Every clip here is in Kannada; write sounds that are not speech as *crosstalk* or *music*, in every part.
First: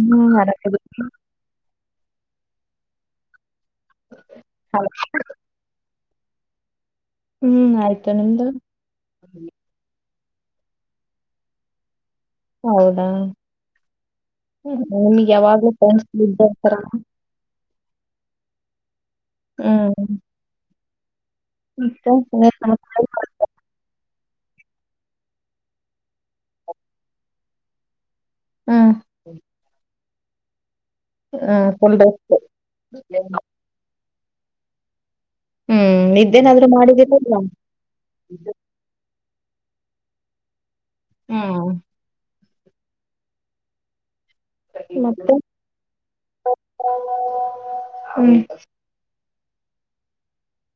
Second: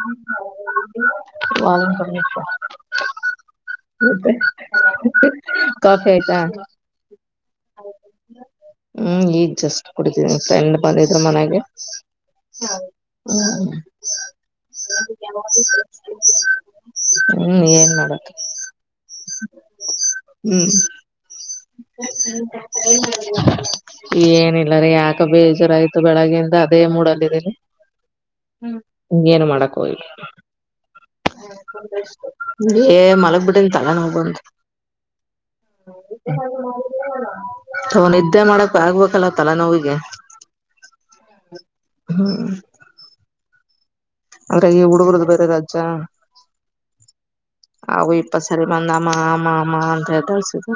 ಹ್ಮ್ ಆರಾಮ ವಾಾಲ ಕಫತಾ ಹ್ಮ್ ಆಯ್ತು ನಿಮ್ದು ಹ್ಮ್ ಈಜಷ್ಟ ಕುಡಿತಿ ಫ್ರೆಂಡ್ ಬಂದಿದ್ರ ಮನೆಗೆ ಹೌದಾ ನಿಮಗ್ ಯಾವಾಗ್ಲೂ ಫ್ರೆಂಡ್ಸ್ ಇದ್ದೇ ಇರ್ತಾರ ಎನ ಮಾಡ ಹ್ಮ್ ಹ್ಮ್ ಮತ್ತೆ ಇನ್ನೇನ್ ಸಮಾಚಾರ? *unintelligible* ಏನಿಲ್ಲ ರೀ ಯಾಕ ಬೇಜುರ್ಾಯ್ತು ಬೆಳಗ್ಗೆಿಂದ ಅದೇ ಮೂಡಲ್ಲ ಇದೀರಿ ಹ್ಮ ಹ್ಮ್ ಹಂಗ ಏನು ಮಾಡಕ್ ಹೋಗವಿ ಹ್ಮ್ ಫುಲ್ ರೆಸ್ಟ್ ೇ ಮಲಗ್ ಬಿಿಟ್ಟನ್ ತಲೆನ ಹೋಗಬಂತ ಹ್ಮ್ ಇದೇನಾದ್ರೂ ಮಾಡಿದ್ದಲ್ ಲತ್ತಲ್ಲ ನೋಿಗೆ ಹ್ಮ್ ಹ್ಮ್ ಅಂದ್ರಾಗಿ ಹುಡುಗರದು ಮತ್ತೆ ಬೇರೆ ರಾಜ್ಯ ಅವು ಇಪ್ಪ ಹ್ಮ್ ಸರಿ ಬಂದ ಅಮ್ಮ ಆ ಅಮ್ಮ ಅಂತ ಹೇಳ್ತಳ್ಸುದು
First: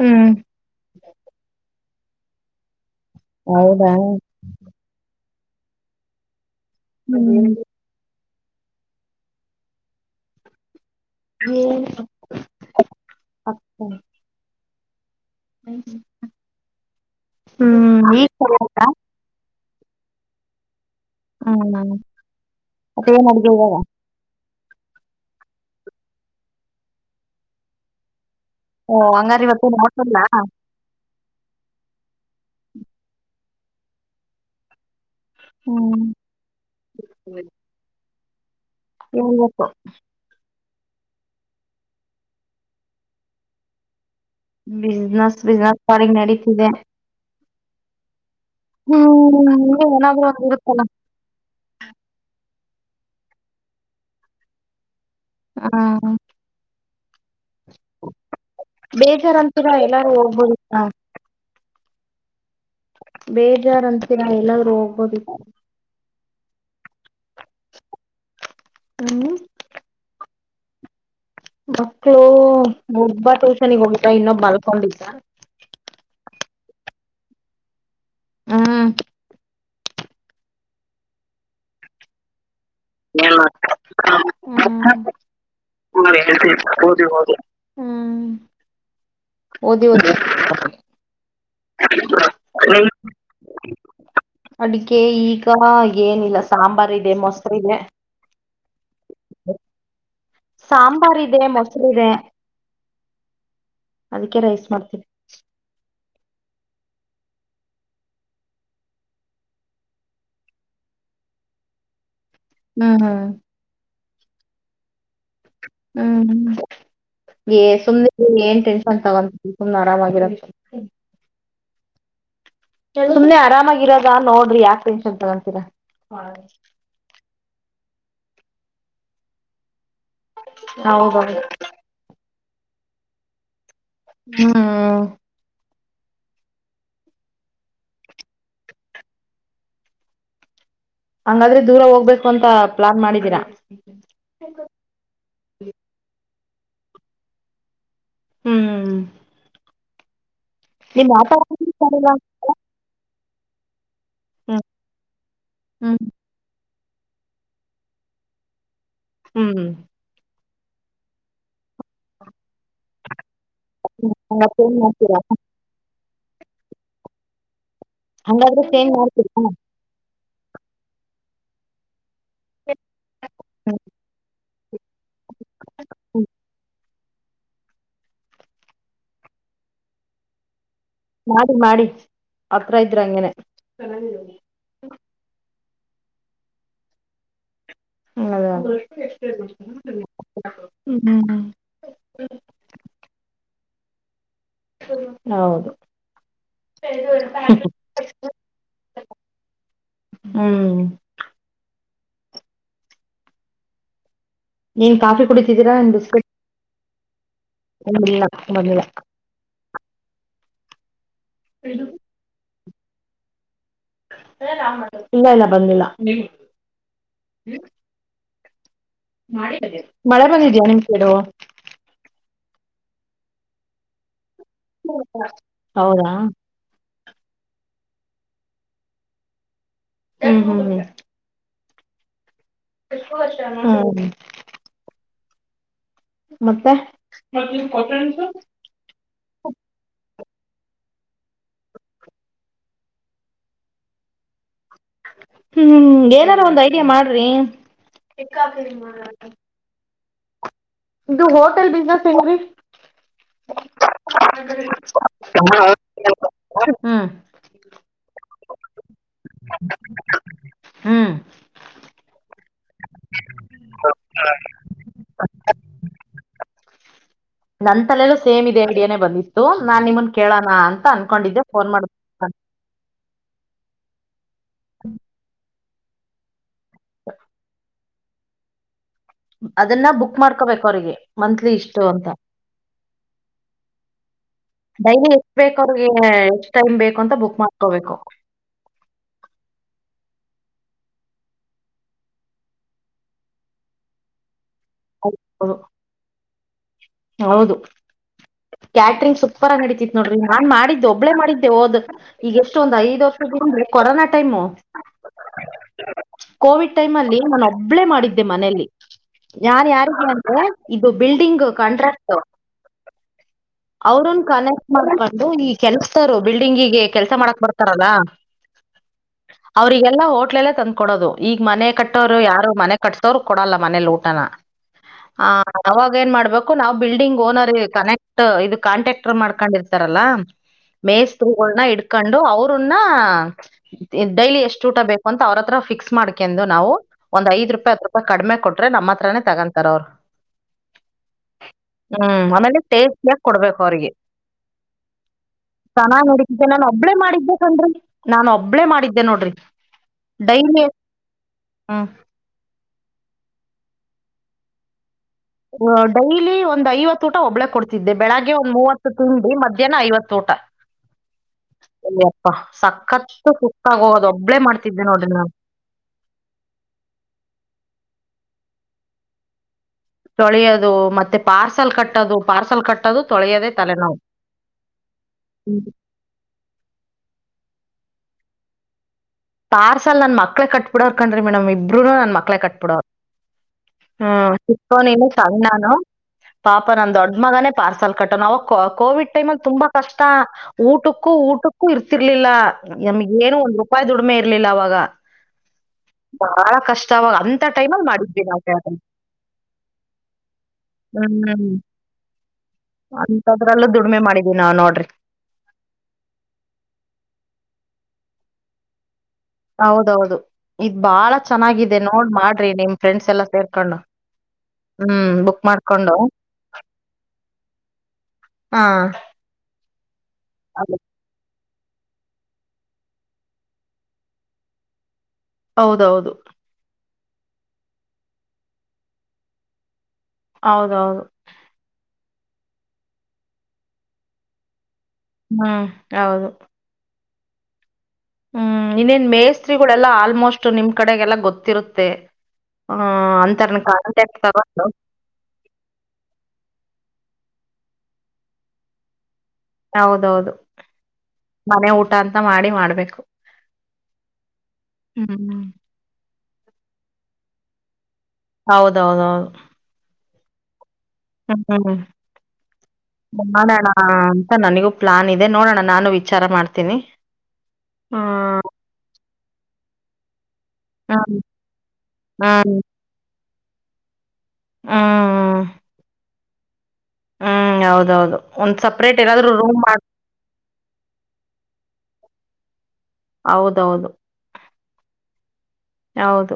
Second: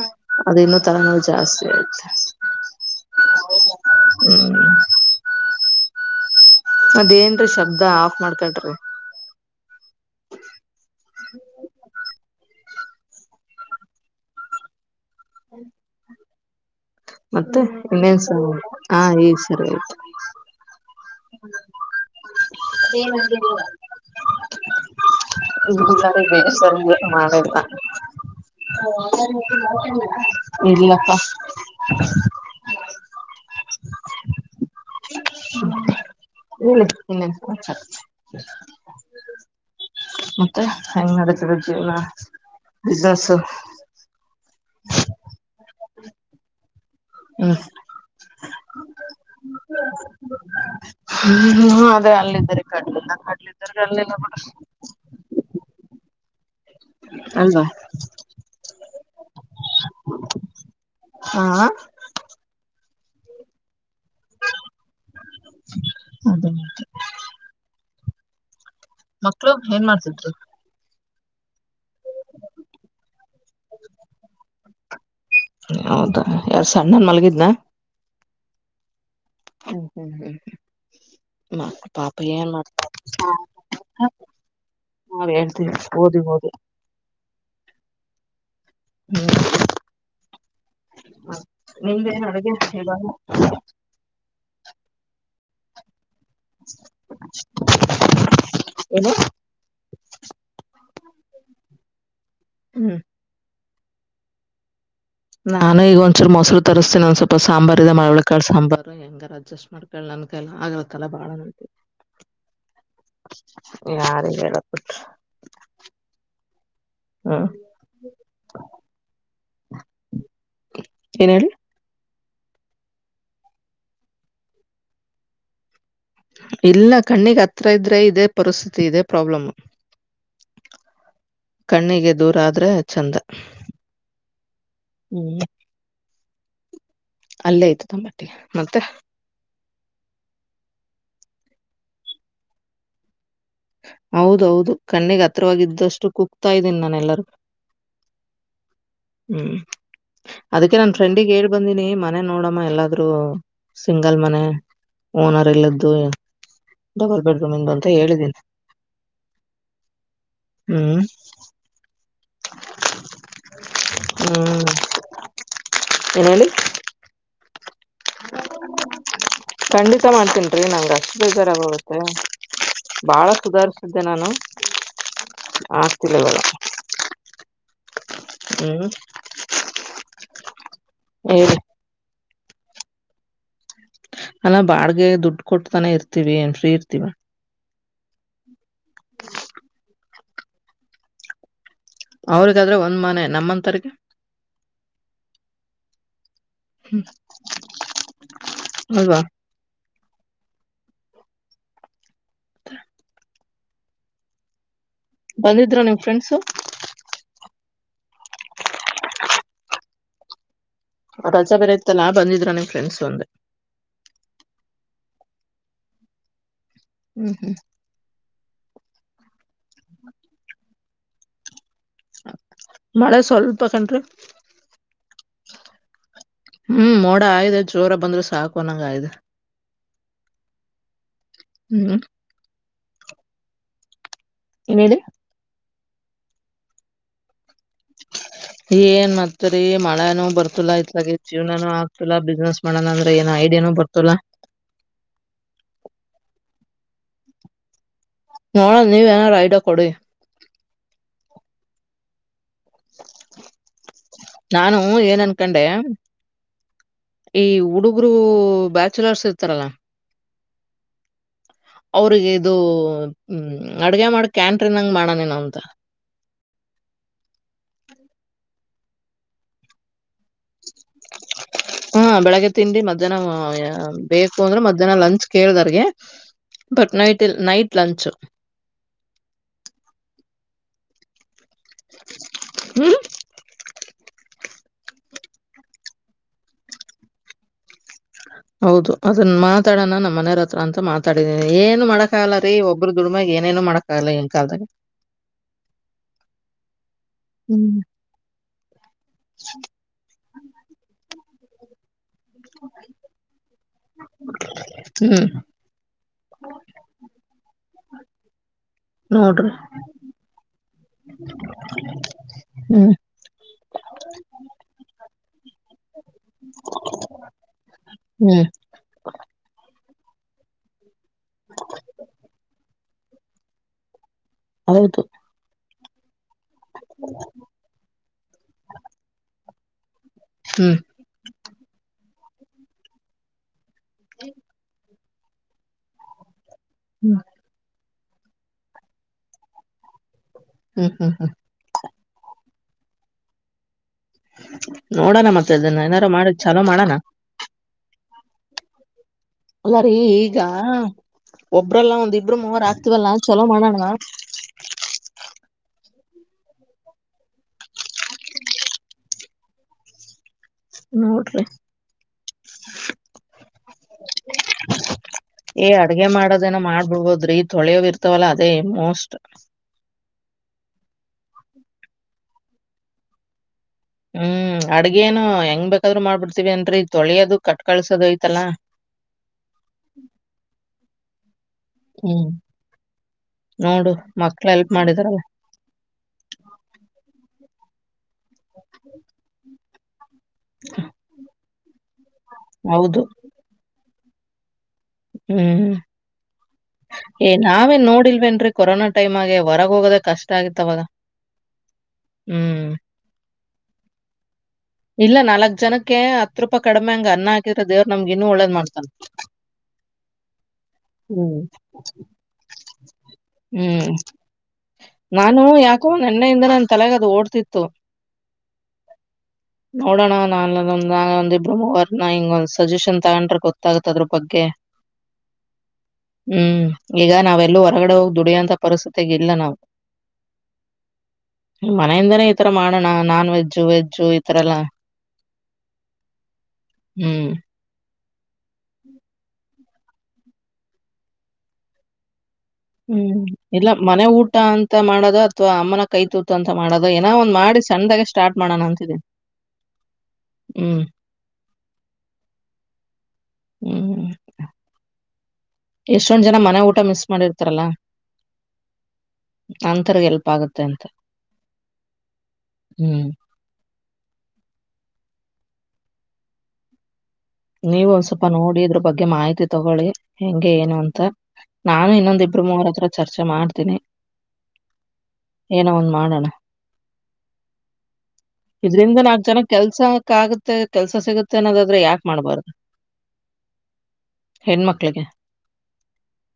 ಹ್ಮ್ ಅದ ಇನ್ನೂ ತರನೋ ಜಾಸ್ತಿ ಆಯತ ಹೌದಾ ಹ್ಮ್ ಅದ್ೇಏನ್ರೀ ಹ್ಮ್ ಶಬ್ದ ಆಫ್ ಮಾಡ್ಕಳ್ರಿ ಹ್ಮ ಅ ಹ್ಮ್ ಹ್ಮ್ ಮತ್ತೆ ಈಗ ಇನ್ನೇನ್ಸರಿ ಸರಿ ಆಯ್ತಾ ಹ ಈ ಸರಿ ಆಯ್ತು ಹ್ಮ್ ಏನ ಮತ್ತೇನ್ ಅಡ್ಗೆ ಇವಾಗ ಇ ಬೇ ಸರಿ ಮಾಡತ ಓ ಹಂಗಾರ ಇವತ್ತು ನೋಡ್ಸಲ್ಲ ಹೇಳಲ್ಲಿಗಪ್ಪ ಹೇಳಿ ಇನ್ನನ್ ಎಪ್ಪ ಮತ್ತ ಹೆಂಗ್ ನಡತದೆ ಜೀವನ ವಿದಾಸು ಬಿಸ್ನೆಸ್ ಬಿಸ್ನೆಸ್ ಸಾರಿಗ್ ನಡೀತಿದೆ ಹ್ಮ ಹ್ಮ್ ನೀಏನಾದೂ ಗೊತ್ತಲ್ಲ ಕಡ್ಲೆಲ್ಲ ಕಡ್ಲಿದ್ರ ಅಲ್ಲಲ್ಲ ಬಿಡ್ರ ಹಾ ಅಲ್ವಾ ಬೇಜಾರಂತರ ಎಲ್ಲಾರು ಹೋಗ್ಬೋದು ಹಾ ಬೇಜಾರಂತ ಮಲ್ಲಾದರುೂ ಹೋಗ್ಬೋದಿತ್ತು ಅದೇದೇ ಹ್ಮ್ ಮಕ್ಳು ಏನ್ ಮಾಡ್ತಿದ್ರು ಮಕ್ಳು ಒಬ್ಬತ್ತುೋಷನಗ್ ಹೋಗತ ಇನ್ನೊಬ್ ಬಲ್ಕೊಂಡಿದ್ದ ಹೌದಾ ಯಾರ್ ಸಣ್ಣನ್ ಮಲಗಿದ್ನ ಹ್ಮ್ ಹ್ಮ್ ಹ್ಮ್ ಹ್ಮ್ ಹ್ಮ್ ಮ ಪಾಪ ಏನ್ ಮಾಡ್ತ ಎ ನಾವ್ ಹೇಳ್ತೀವಿ ಓದಿ ಓದಿ ಹದು ಹೌದು ಹ್ಮ್ ಓದಿ ಓದಿ ಹ್ಮ್ ಹ ನಿೇಗೆ ಅಡಿಕೆ ಈಗ ಏನಿಲ್ಲ ಸಾಂಬಾರ್ ಇದೆ ಮೊಸರು ಇದೆ ಏನು ಸಾಂಬಾರ್ ಇದೆ ಮೊಸರು ಇದೆ ಹ್ಮ್ ಅದಕ್ಕೆ ರೈಸ್ ಮಾಡ್ತೀವಿ ನಾನು ಈಗ ಒಂದಚೂರುೊಸರು ತರಿಸಸ್ತೀನ ಒಂದ ಸ್ವಲ್ಪ ಸಾಂಬಾರಾರ್ ಇದೆ ಮಳವಳಕಾಳ ಸಾಂಬಾರ್ು ಹೆಂಗಾರ ಅಡ್ಜಸ್ಟ್ ಮಾಡ್ಕ ನನ್ಕಲ್ಲ ಆಗ್ಲತ್ತಲ್ಲ ಬಾಳ ನಂತ ಹ್ಮ್ ಯಾರ ಹೇಳ ಪಟ ಹ್ಮ್ ಹ್ಮ ಸುಮ್ನೆ ಏನ್ ಟೆನ್ಷನ್ ತಗೊ ಸುಮ್ನೆ ಆರಾಮಾಗಿರ *unintelligible* ಸುಮ್ನೆ ಆರಾಮಾಗಿ ಇರದ ನೋಡ್ರಿ ಯಾಕೆ ಟೆನ್ಷನ್ ತಗೊಂತೀರಾ ಇಲ್ಲ ಕಣ್ಣಿಗೆ ಹತ್ರ ಇದ್ರೆ ಇದೇ ಪರಿಸ್ಥಿತಿ ಇದೆ ಪ್ರಾಬ್ಲಮ ಹೌದೌದು ಕಣ್ಣಿಗೆ ದೂರಾದ್ರೆ ಚಂದ ಹ್ಮ ಹ್ಮ್ ಅಲ್ಲೇ ಐ್ತ ತಂಬಾಟ್ಟಿ ಮತ್ತೆ ಹಂಗಾದ್ರೆ ದೂರ ಹೋಗ್ಬೇಕು ಅಂತ ಪ್ಲಾನ್ ಮಾಡಿದೀರಾ ಹೌದೌದು ಕಣ್ಣಿಗೆ ಹತ್ರವಾಗಿದ್ದಷ್ಟು ಕುೂಗ್ತಾ ಇದ್ದೀನಿ ನಾನೆಲ್ಲರೂ ಹ್ಮ್ ಅದಕ್ಕೆ ನನ್ ನಿಮ್ ಫ್ರೆಂಡಿಗೆ ಆತರ ಹೇಳ್ ಬಂದೀನಿ ಮನೆ ನೋಡಮ್ಮ ಎಲ್ಲಾದ್ೂ ಸಿಂಗಲ್ ಮನೆ ಹ್ಮ್ ಓನರ್ ಇಲ್ಲದ್ದು ಹ್ಮ್ ಡಬಲ್ ಬೆಡ್ರೂಮ್ ಇಂದು ಅಂತ ಹೇಳಿದೀನಿ ಹ್ಮ್ ಹ್ಮ್ ರ ಏನಡಿ ಹಂಗಾದ್ರೆ ಚೇಂಜ್ ಮಾಡ್ತೀರಿ ಖಂಡಿತ ಮಾಡ್ತೀನಿ ರಿ ನಂ ಅಷ್ಟು ಬೇಜಾರಗೋಗುತ್ತೆ ಬಾಳ ಸುಧಾರಸಿದ್ದೆ ನಾನು ಆಗ್ತಿಲ್ಲ ಬಳ ಹ್ಮ ಮಾಡಿ ಮಾಡಿ ಹತ್ರ ಇದ್ರ ಹಂಗೇನೆ ಅಲ್ಲ ಬಾಡ್ಗೆ ದುಡ್ ಕೊಟ್ಟತಾನ ಇರ್ತಿೀವಿ ಏನ್ ಫ್ರೀ ಇರ್ತೀವ ಹ್ಮ ಅದ ಹ್ಮ ಹ್ಮ್ ಹ್ಮ್ ಅವ್ರಗಾದ್ರೆ ಒಂದ್ ಮನೆ ನಮ್ಮಂತರ ಹೌದು ಅಲ್ವಾ ಹ್ಮ್ ಹ್ಮ ಹ *inaudible* ನೀನ್ ಕಾಫಿ ಕುಡಿತಿದ್ದೀರಾ ಬಂದಿದ್ರ ನಿಮ್ ಬಿಸ್ಕೆಟ್ ಫ್ರೆಂಡ್ಸು ಒಂದಿಲ್ಲ ನಂದಿಲ್ಲ ರಜಾ ಬರಯತ್ತಲ್ಲಾ ಬಂದಿದ್ರ ನನ್ ಫ್ರೆಂಡ್ಸ್ ಒಂದೆ ಇಲ್ಲ ಇಲ್ಲ ಬಂದಿಲ್ಲ ಹ್ಮ್ ಹ್ಮ್ ಮಳೆ ಬಂದಿದ್ಯಾ ನಿಮ್ ಕಡುುವ ಮಳೆ ಸ್ವಲ್ಪಕನ್ರೀ ಹೌದಾ *inaudible* ಕ ಆಯದೆ ಜೋರ ಬಂದ್ರೆ ಸಾಕುನಂಗ ಆಯ್ದೆ ಹ ಹ ಹ್ಮ್ ಹ *inaudible* ನೇದು *inaudible* ಮತ್ತೆ ಏನ್ ಮತ್ರಿ ಮಳೆನೋ ಬರ್ತಲ್ಲಾ ಇಲ ಜೀವನಾನು ಆಗ್ತಲ್ಲಾ ಬಿಸ್ನೆಸ್ ಮಾಡೋಣ ಅಂದ್ರೆ ಏನು ಐಡಿಯಾನು ಬರ್ತಲ್ಲಾ ಹ್ಮ್ ಏನಾರು ಒಂದ್ ಐಡಿಯಾ ಮಾಡ್ರಿ ನೋಡ ನೀವ್ ಏನಾರ ಐಡ ಕೊಡಿ ಇದು ಹೋಟೆಲ್ ಬಿಸ್ನೆಸ್ ಏೀ ನಾನು ಏನ್ ಅನ್ಕಂಡೆ ಹ್ಮ್ ಈ ಹುಡುಗರು ಚಲರ್ಸ ಇರ್ತಾರಲ್ಲ ಹ್ಮ್ *inaudible* ಅವ್ರಿಗೆ ಇದು ಹ್ಮ ಅಡ್ಗೆ ಮಾಡ ಕ್ಯಾಂಟ್ರಿನ್ಂಗ್ ಮಾಡೋ ನಿನ್ ನಂತ *inaudible* ನನ್ ತಲೆೆಲ್ಲೂ ಸೇಮ್ ಇದೆ ಅಂಗಡಿಯಾನನೆ ಬಂದಿ್ತು ನಾನ್ ನಿಮನ್ ಕೇಳೋಣ ಅಂತ ಅನ್ಕೊಂಡಿದ್ದೆ ಫೋನ್ ಮಾಡ ಹಾ ಬೆಳಗ್ಗೆ ತಿಂಡಿ ಮಧ್ಯಾಹ್ನ ಬೇಕು ಅಂದ್ರೆ ಮಧ್ಯಾಹ್ನ ಲಂಚ್ ಕೇಳಿದರ್ಗೆ ಬಟ್ ನೈಟ್ ಇ ನೈಟ್ ಲಂಚ್ ಅದನ್ನ ಬುಕ್ ಮಾಡ್ಕೋಬೇಕು ಅವ್ರಿಗೆ ಮಂತ್ಲಿ ಇಷ್ಟು ಅಂತ ಹ್ಮ್ ಡೈಲಿ ಎಷ್ಟ ಬೇಕ ಅವ್ರಿಗೆ ಎಷ್ಟ್ ಟೈಮ್ ಬೇಕು ಅಂತ ಬುಕ್ ಮಾಡ್ಕೋಬೇಕು ಹೌದು ಅದನ್ ಮಾತಾಡೋಣ ನಮ್ಮ ಮನೆಯರ ಹತ್ರ ಅಂತ ಮಾತಾಡಿದೀನಿ ಏನ್ ಮಾಡಕ್ ಆಗಲ್ಲ ರೀ ಒಬ್ಬರು ದುಡ್ಮ ಏನೇನನು ಮಾಡೋಕ್ಕಾಗಲ್ಲ ಏನ್ ಕಾಲದಾಗ ಹ *inaudible* ಹೌದು ಹ್ಮ್ ಕ್ಯಾಟ್ರಿಂಗ್ ಸೂಪರ್ ಆಗಿ ನಡತಿತ್ ನೋಡ್ರಿ ನಾನ್ ಮಾಡಿದ್ದು ಒಬ್ಳೇ ಮಾಡಿದ ಹೋದ್ ಈಗ ಎಷ್ಟೊಂದ್ ಐದ್ ವರ್ಷದ್ರೆ ಕೊರೋನಾ ಟೈಮು ಹ್ಮ್ ಕೋವಿಡ್ ಟೈಮ್ ಅಲ್ಲಿ ನಾನು ಒಬ್ಳೆ ಮಾಡಿದ್ದೆ ಮನೆಯಲ್ಲಿ ನೋಡ್ರಿ ಯಾನ್ ಯಾರಿಗೆ ಅಂದ್ರೆ ಇದು ಬಿಲ್ಡಿಂಗ್ ಕಾಂಟ್ರಾಕ್ಟ್ ಹ್ಮ್ ಅವ್ರನ್ ಕನೆಕ್ಟ್ ಮಾಡಕೊಂಡು ಈ ಕೆಲ್ಸತಾರ ಬಿಲ್ಡಿಂಗಗೆ ಕೆಲ್ಸ ಮಾಡಕ್ ಬರ ಲ್ಲ ಹ್ಮ್ ಅವ್ರಿಗೆಲ್ಲಾ ಹೋಟ್ಲೆಲ್ಲೇ ತಂದ್ ಕೊಡೋದು ಈಗ ಮನೆ ಕಟ್ಟೋರು ಯಾರು ಮನೆ ಕಟ್ತೋರು ಕೊಡಲ್ಲ ಮನೆ ಲೋಟನ ಹೌದು ಅವಾಗ ಏನ್ ಮಾಡ್ಬೇಕು ನಾವ್ ಬಿಲ್ಡಿಂಗ್ ಓನರ್ ಕನೆಕ್ಟ್ ಇದು ಕಾಂಟ್ಯಾಕ್ಟರ್ ಮಾಡ್ಕೊಂಡಿರ್ತಾರೆ ಲ್ಲ ಹ್ಮ್ ಮೇಸ್ರುಗಳನ್ನ ಇಡ್ಕೊಂಡು ಅವ್ರನ್ನ ಡೈಲಿ ಎಷ್ಟು ಊಟ ಬೇಕು ಅಂತ ಅವ್ರ ಹತ್ರ ಫಿಕ್ಸ್ ಮಾಡ್ಕೊಂಡಂಡ್ ನಾವು ಒಂದ್ಐ್ ರೂಪಾಯಿ ಹತ್ರ ಕಡಿಮೆ ಕೊಟ್ರೆ ನಮ್ಮ ಹತ್ರಾನೇ ತಗೊಂತಾರ ಅವರು ಹ್ಮ್ ಹ್ಮ್ ಹ್ಮ್ ಹ್ಮ್ ಆಮೇಲೆ ಟೇಸ್ಟಿಯಾಗಿ ಕೊಡ್ಬೇಕು ಅವ್ರಿಗೆ ನೋಡೋಣ ಮತ್ತೆ ಅದನ್ನ ಚೆನ್ನ ಏನಾರು ಮಾಡಿ ನಡತಿದ್ದೆ ಚಲೋ ನಾನು ಮಾಡೋಣ ಒಬ್ಳೇ ಮಾಡಿದ್ದೆ ಕಣ್ರೀ ನಾನನ್ ಒಬ್ಬಳೇ ಮಾಡಿದ್ದೆ ನೋಡ್ರಿ ಅದಾರಿೀ ಈಗ ಡೈಲಿ ಹ್ಮ್ ಒಬ್ರಲ್ಲಾ ಒಂದಿಬ್ರು ಮವರ ಆಗ್ತಿವಲ್ಲ ಚಲೋ ಮಾಡಣಣ ಡೈಲಿ ಒಂದ್ ಐವತ್ತು ಊಟ ಒಬ್ಳ ಕೊಡ್ತಿದ್ದೆ ಬೆಳಿಗ್ಗೆ ಒಂದ್ ಮೂವತ್ತು ತಿಂಡಿ ಮಧ್ಯಾಹ್ನ ಐವತ್ತು ಊಟ ನೋಡ್ರಿ ಇಲ್ಲಪ್ಪಾ ಸಕ್ಕತ್ತು ಸುಕ್ಕಾಗೋದ ಒಬ್ಬಳೇ ಮಾಡ್ತಿದ್ದೆ ನೋಡ್ರಿ ನಾ ಏ ಅಡ್ಗೆ ಮಾಡೋದನ ಮಾಡ್ಬಿಡ್ಬೋದ್ರಿ ತೊಳೆಯೋ್ ಇರ್ತವಲ್ಲ ಅದೇ ಮೋಸ್ಟ್ ತೊಳೆಯೋದು ಮತ್ತೆ ಪಾರ್ಸಲ್ ಕಟ್ಟೋದು ಪಾರ್ಸಲ್ ಕಟ್ಟದು ತೊಳೆಯೋದ ಹ್ಮ್ ಅಡ್ಗೇನು ಹೆಂಗ್ ಬೇಕಾದ್ರು ಮಾಡ್ಬಿಡ್ತೀವಿ ಅನ್ರರಿ ತೊಳಿಯೋದು ಕಟ್ ಕಳ್ಸೋದಐತ ಲ್ಲಾ ಪಾರ್ಸಲ್ ನನ್ ಮಕ್ಳೇ ಕಟ್ಬಿಡೋರ್ ಕಣ್ರಿ ಮೇಡಮ್ ಇಬ್ಬರುನು ನನ್ ಹ್ಮ್ ಮಕ್ಳೇ ಕಟ್ಬಿಡವರ್ ನೋಡು ಹ್ಮ್ ಮಕ್ಳ ಹೆಲ್ಪ್ ಸಿಕ್ಕಕೋ ನೀನು ಮಾಡಿದಾರಲ್ಲ ಸಣ ನಾನು ಪಾಪ ನನ್ ದೊಡ್ಡ ಮಗನೇ ಪಾರ್ಸಲ್ ಕಟ್ಟೋಣ ಅವಾಗ ಕೋವಿಡ್ ಟೈಮ ಅಲ್ಲಿ ತುಂಬಾ ಕಷ್ಟ ಊಟಕ್ಕೂ ಊಟಕ್ಕೂ ಇರ್ತಿರ್ಲಿಲ್ಲ ಹೌದು ನಮ್ಗ ಏನು ಒಂದ್ ರೂಪಾಯಿ ದುಡಿಮೆ ಇರ್ಲಿಲ್ಲ ಅವಾಗ ಹ್ಮ್ ಬಹಳ ಕಷ್ಟ ಅವಾಗ ಏ ಅಂತ ಟೈಮಲ್ಲಿ ನಾವೇನ್ ಮಾಡಿದ್ವಿ ನಾವು ನೋಡಿಲ್ವೇನ್ರೀ ಕೊರೋನಾ ಟೈಮ್ ಆಗೆ ಹೊರಗ ಹೋಗೋದ ಕಷ್ಟ ಆಗಿತ್ತವಾಗ ಹ್ಮ್ ಅಂತದ್ರಲ್ಲದುಡ್ ಇಲ್ಲ ನಾಲ್ಕ್ ಜನಕ್ಕೆ ಹತ್ ರೂಪಾಯಿ ಕಡಿಮೆ ಹಂಗ ಅನ್ನ ಹಾಕಿದ್ರ ದೇವ್ರ ನಮ್ಗಿನ್ನು ಒಳ್ಳೇದ್ ಮಾಡ್ತಾನ ಹೌದೌದು ಇದ್ ಬಾಳ ಹ್ಮ್ ಚೆನ್ನಾಗಿದೆ ನೋಡ್ ಮಾಡ್ರಿ ನಿಮ್ ಫ್ರೆಂಡ್ಸ್ ಎಲ್ಲ ಸೇರ್ಕೊಂಡು ಹ್ಮ್ ಹ್ಮ್ ನಾನು ಬುಕ್ ಯಾಕೋ ಮಾಡ್ಕೊಂಡು ನೆನ್ನೆಯಿಂದ ನನ್ನ ತಲೆಗದು ಓಡ್ತಿತ್ತು ಹಾ ನೋಡೋಣ ನಾನ ಮವರ್ನ ಹಿಂಗೊಂದ್ ಸಜೆಷನ್ ತಗೊಂಡ್ರೆ ಗೊತ್ತಾಗತ್ತ ಅದ್ರ ಬಗ್ಗೆ ಹೌದೌದು ಹ್ಮ್ ಈಗ ನಾವೆಲ್ಲೂ ಹೊರಗಡೆ ಹೋಗ್ ದುಡಿಯೋಂತ ಪರಿಸ್ಥಿತಿಗ ಇಲ್ಲ ನಾವು ಹೌದೌದು ಮನೆಯಿಂದನ ತರ ಮಾಡೋಣ ನಾನ್ ವೆಜ್ಜ್ ವೆಜ್ಜು ಈತರ ಎಲ್ಲ ಹ್ಮ್ ಹೌದು ಹ್ಮ್ ಹ್ಮ್ ಇನ್ನೇನ್ ಮೇಯಸ್ತ್ರಿಗಳೆಲ್ಲಾ ಆಲ್ಮೋಸ್ಟ್ ನಿಮ್ ಕಡೆಗೆಲ್ಲ ಗೊತ್ತಿರುತ್ತೆ ಹ ಹ್ಮ್ ಅಂತರ್ನ ಇಲ್ಲ ಮನೆ ಕಾಂಟೆಕ್ಟ್ ಊಟ ತಗೊಂಡು ಅಂತ ಮಾಡೋದು ಅಥವಾ ಅಮ್ಮನ ಕೈ ತೂತ ಅಂತ ಮಾಡೋದು ಅ ಏೋ ಒ್ ಮಾಡಿ ಚಣ್ಣದಾಗ ಸ್ಟಾರ್ಟ್ ಮಾಡೋಣ ಅಂತಿದೆಿ ಹೌದೌದು ಮನೆ ಊಟ ಅಂತ ಮಾಡಿ ಮಾಡ್ಬೇಕು ಹ್ಮ ಹ್ಮ್ ಎಷ್ಟೊಂದ್ ಜನ ಮನೆ ಊಟ ಮಿಸ್ ಮಾಡಿರ್ತಾರಲ್ಲಾ ಹೌದೌದೌದು ತಪ್ಪ ಆಗುತ್ತೆ ಅಂತ ಹ್ಮ್ ಹ್ಮ್ ನೋಡೋಣ ಅಂತ ನನಗೂ ಪ್ಲಾನ್ ಇದೆ ನೋಡೋಣ ನಾನು ವಿಚಾರ ಮಾಡ್ತೀನಿ ನೀವು ಹ್ಮ ಒಂದ್ ಸ್ವಲ್ಪ ನೋಡಿ ಇದ್ರ ಬಗ್ಗೆ ಮಾಹಿತಿ ತಗೊಳ್ಳಿ ಹೆಂಗೆ ಏನು ಅಂತ ಹ್ಮ್ ನಾನು ಇನ್ನೊಂದ ಇಬ್ಬರು ಹ್ಮ್ ಮೂವರ ಹತ್ರ ಚರ್ಚೆ ಮಾಡ್ತೀನಿ ಹ್ಮ್ ಏನ ಒಂದ ಮಾಡೋಣ ಹ್ಮ್ ಹೌದೌದು ಒಂದ್ ಇದ್ರಂದ ಸಪ್ರೇಟ್ ನಾಲ್ಕ್ು ಏನಾದ್ರು ಜನ ರೂಮ್ ಮಾಡ ಕೆಲ್ಸಕ್ಕ ಆಗುತ್ತೆ ಕೆಲ್ಸ ಸಿಗುತ್ತೆ ನ್ನೋದಾದ್ರೆ ಯಾಕೆ ಮಾಡಬಾರ್ದು ಹೌದೌದು ಹೆಣ ಮಕ್ಳಿಗೆ ಹೌದು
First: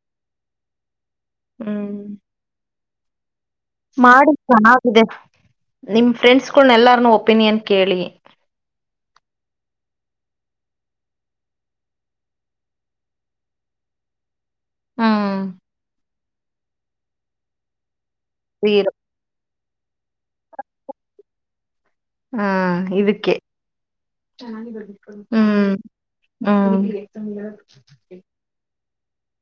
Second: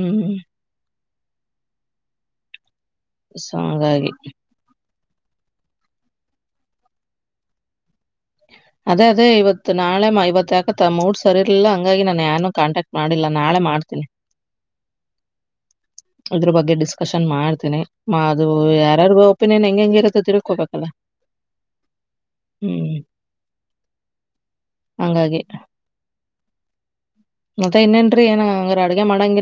ಹ್ಮ್ ಹ್ಮ್ ಸೊ ಹಂಗಾಗಿ ಇದೆ ನಿಮ ಫ್ರೆಂಡ್ಸ್ಗಳನ್ನ ಎಲ್ಲಾರ್ನು ಒಪಿನಿಯನ್ ಕೇಳಿ ಅದೇ ಅದೇ ಇವತ್ ನಾಳೆ ಇವತ್ತ ಯಕ ಮೂಡ್ ಸರಿರ್ಲಿಲ್ಲ ಹಂಗಾಗಿ ನಾನನ್ ಯಏಾನು ಕಾಂಟ್ಯಾಕ್ಟ್ ಮಾಡಿಲ್ಲ ನಾಳೆ ಮಾಡ್ತೀನಿ ಹಾ ಇದ್ರ ಬಗ್ಗೆ ಡಿಸ್ಕಷನ್ ಮಾಡ್ತೀನಿ ಅದು ಯಾರಾರು ಪ್ಪಿನೇನ್ ಹೆಂಗ್ ಹೆಂಗಿರೋದು ತಿಳ್ಕೋಬೇಕಲ್ಲ ಹ್ಮ ಇದಕ್ಕೆ ಹಂಗಾಗಿ ಹ್ಮ್ ಹ್ಮ ಮತ್ತ ಇನ್ನೇನ್ರೀ ಏ ಅಂಗ್ರ ಅಡಗೆ ಮಾಡಂಗಗೆ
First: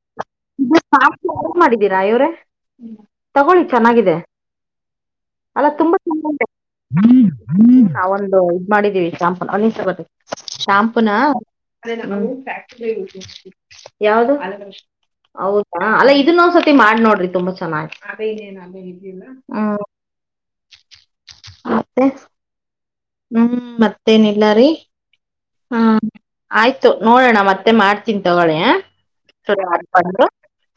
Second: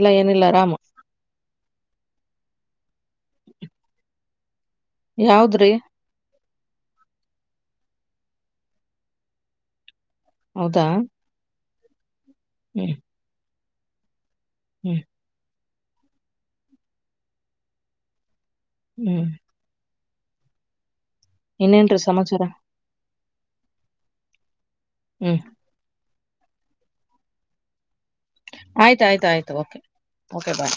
ಮಾಡಿದೀರಾ ಇವ್ರೆ ತಗೊಳ್ಳಿ ಚೆನ್ನಾಗಿದೆ ಅಲ್ಲ ಯಾವದ್ರಿ ತುಂಬಾ ಚ ಇದ್ ಮಾಡಿದೀವಿ ಶಾಂಪೂ ಹೌದಾ ಶಾಂಪೂನಾ ಹ್ಮ್ ಯ ಹ್ಮ್ ಹೌದಾ ಅಲ್ಲ ಇದನ್ನ ಒಂದ್ಸತಿ ಮಾಡಿ ನೋಡ್ರಿ ತುಂಬಾ ಚ ಹ್ಮ್ ಇನ್ನಂದು ಸಮಮಾಚರ ಹ್ಮ್ ಮತ್ತೇನಿಲ್ಲಾರಿೀ ಹ್ಮ್ ಆಯ್ತು ನೋಡೋಣ ಮತ್ತೆ ಮಾಡ್ತ ತಿನ್ ತಗೊಳೆ ಆಯ್ತ ಆಯ್ತ ಆಯ್ತು ಓಕೆ ಬು ಓಕೆ ಬಾಯ್